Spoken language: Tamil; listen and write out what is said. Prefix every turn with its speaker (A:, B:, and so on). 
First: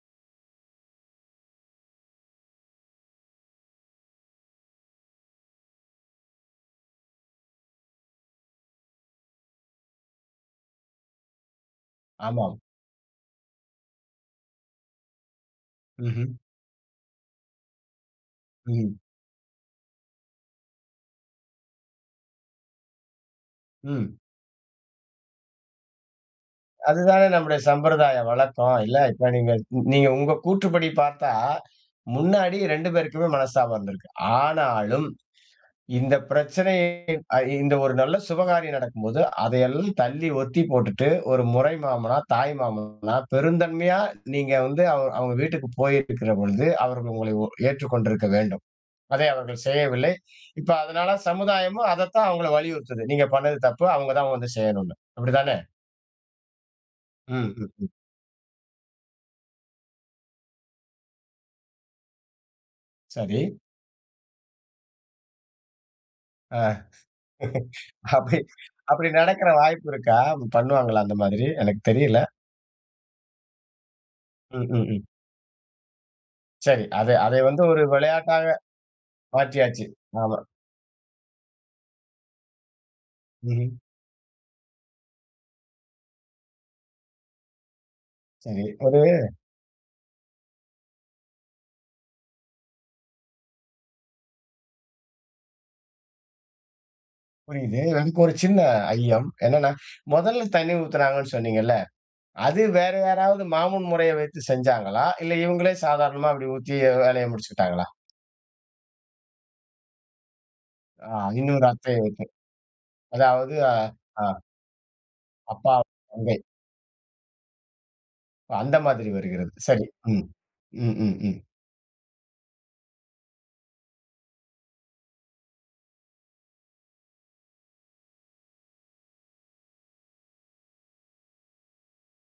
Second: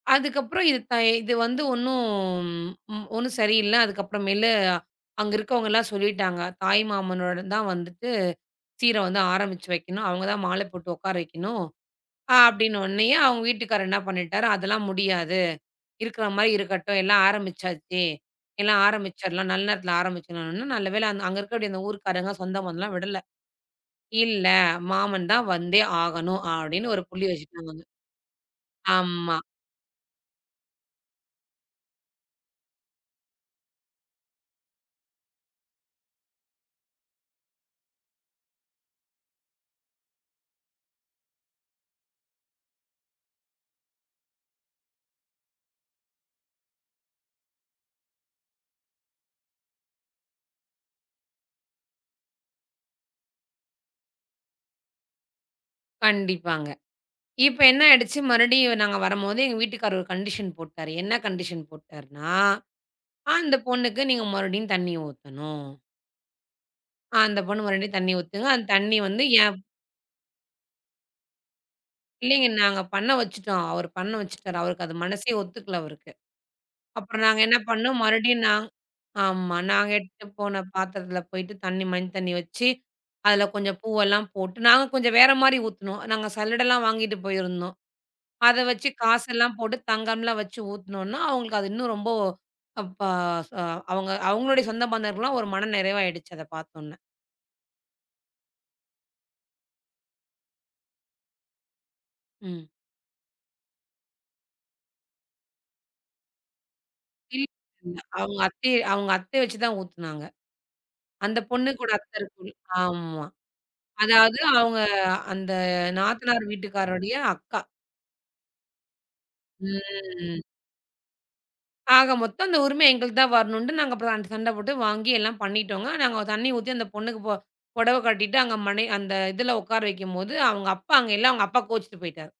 A: அதுக்கப்புறம் இது தை இதுவந்து ஒன்னும் ஒன்னும் சரியில்ல. அதுக்கப்றமேலு, அங்க இருக்கறவங்க எல்லா சொல்லிட்டாங்க. தாய் மாமனோட தான் வந்துட்டு சீர வந்து ஆரம்பிச்சு வைக்கணும். அவங்க தா மால போட்டு உக்கார வைக்கணும்.
B: ஆமாம்.
A: அப்படின்ன உடனயே அவங்க வீட்டுக்கார் என்ன பண்ணிட்டாரு, அதெல்லாம் முடியாது. இருக்கிற
B: ம்ஹ்ம்.
A: மாதிரி இருக்கட்டும். எல்லா ஆரம்பிச்சாச்சு. எல்லா
B: ம்.
A: ஆரம்பிச்சிரலாம், நல்ல நேரத்துல ஆரம்பிச்சோம். நல்லவேள அங்க இருக்கிற இந்த ஊர்க்காரங்க சொந்தம் பந்தல்லாம் விடல.
B: ம்.
A: இல்ல, மாமன் தா வந்தே ஆகணும் அப்படின்னு ஒரு புள்ளி
B: அதுதானே நம்முடைய
A: வச்சுட்டாங்க.
B: சம்பிரதாயம் வழக்கம் இல்ல. இப்ப
A: ஆம்மா.
B: நீங்க நீங்க உங்க கூற்றுப்படி பார்த்தா, முன்னாடி 2 பேருக்குமே மனஸ்தபம் இருந்துருக்கும். ஆனாலும் இந்த பிரச்சனை இந்த ஒரு நல்ல சுபகாரியம் நடக்கும்போது, அதையெல்லாம் தள்ளி ஒத்திப்போட்டுட்டு, ஒரு முறை மாமனா, தாய் மாமனா பெருந்தன்மையா நீங்க வந்து அவ அவங்க வீட்டுக்குப் போயிருக்கிற பொழுது அவர்கள் உங்களை ஏற்றுக் கொண்டிருக்க வேண்டும். அதை அவர்கள் செய்யவில்லை. இப்ப அதனால சமுதாயமும் அதத்தான் அவங்களை வலியுறுத்துது. நீங்கப் பண்ணது தப்பு. அவங்க தான் வந்து செய்யணும்னு. அப்படித்தானே?
A: கண்டிப்பாங்க.
B: ம்.
A: இப்ப
B: ம்.
A: என்ன
B: ம்.
A: ஆயிடுச்சு? மறுடியும் நாங்க வரும்போது எங்க வீட்டுக்காரரு ஒரு கண்டிஷ்ன் போட்டாரு. என்ன கண்டிஷ்ன் போட்டாருனா?
B: சரி.
A: அந்த பொண்ணுக்கு நீங்க மறுபடியும் தண்ணி ஊத்தணும்.
B: அ
A: அந்த பொண்ணு மறுபடியும் தண்ணி
B: அப்படி
A: ஊத்துங்க. அந்தத் தண்ணி
B: அப்படி
A: வந்து
B: நடக்கிற
A: ஏன்
B: வாய்ப்பு இருக்கா? பண்ணுவாங்களா அந்த மாதிரி? எனக்கு தெரியல.
A: இல்லங்க. நாங்க பண்ண வச்சுட்டோம். அவரு பண்ண வச்சுட்டாரு. அவருக்கு அது
B: ம்ஹ்ம்.
A: மனசெ ஒத்துக்கல அவருக்கு.
B: சரி அதை
A: அப்றம்
B: அதை
A: நாங்க என்ன
B: வந்து ஒரு
A: பண்னோம்.
B: விளையாட்டாக
A: நா ஆம்மா.
B: மாற்றியாச்சு.
A: நாங்க எடுத்துட்டு
B: ஆமா.
A: போன பாத்திரத்துல போயிட்டு தண்ணி, மஞ்ச தண்ணி வச்சு அதுல
B: ம்ஹ்ம்.
A: கொஞ்சம் பூவுல்லாம் போட்டு நாங்க கொஞ்சம் வேற மாதிரி ஊத்துனோம். நாங்க சல்லடல்லாம் வாங்கிட்டு போயிருந்தோம். அதை
B: சரி,
A: வச்சு
B: ஒரு
A: காசு எல்லாம் போட்டுத் தங்கமல்லாம் வச்சு ஊத்துனோன்ன, அவங்களுக்கு அது இன்னும் ரொம்போ அப்பா அ அவங்க அவங்களுடய சொந்த பந்தர்கல்லாம் ஒரு மன நிறைவா ஆயிடுச்சு. அத பாத்தோன்ன.
B: புரியுது. எனக்கு ஒரு சின்ன ஐயம். என்னன்னா, மொதல்ல தண்ணி ஊத்துனாங்கன்னு சொன்னீங்கள்ல. அது
A: ம்
B: வேற யாராவது மாமன் முறையை வைத்து செஞ்சாங்களா? இல்ல இவங்களே சாதாரணமா அப்டி ஊத்தி வேலயை
A: இல்ல
B: முடிச்சுகிட்டாங்களா?
A: இல்ல, அவங்க அத்தைய அவங்க அத்தைய வச்சு தான் ஊத்துனாங்க.
B: அ
A: அந்த
B: இன்னொரு
A: பொண்ணு கூட
B: அத்தை
A: அத்த
B: ஊத்து
A: இருக்குமல ஆமா.
B: அதாவது அ ஆ.
A: அதாவது அவங்க அந்த
B: அப்பா, தங்கை.
A: நாத்தனார் வீட்டுக்காரரோடய அக்கா.
B: ஓ அந்த மாதிரி வருகிறது. சரி. ம்.
A: ம்.
B: ம், ம், ம்.
A: ஆக மொத்தம் அந்த உரிம எங்களுக்குத்தா வரணும்னுட்டு நாங்க ச சண்ட போட்டு வாங்கி எல்லா பண்ணிட்டோங்க. நாங்க தண்ணி ஊத்தி, அந்த பொண்ணுக்கு ப புடவ கட்டிட்டு, அங்க மனை அந்த இதுல உக்கார வைக்கும்போது அவுங்க அப்பா அங்க இல்ல. அவுங்க அப்பா கோச்சுட்டு போயிட்டாரு.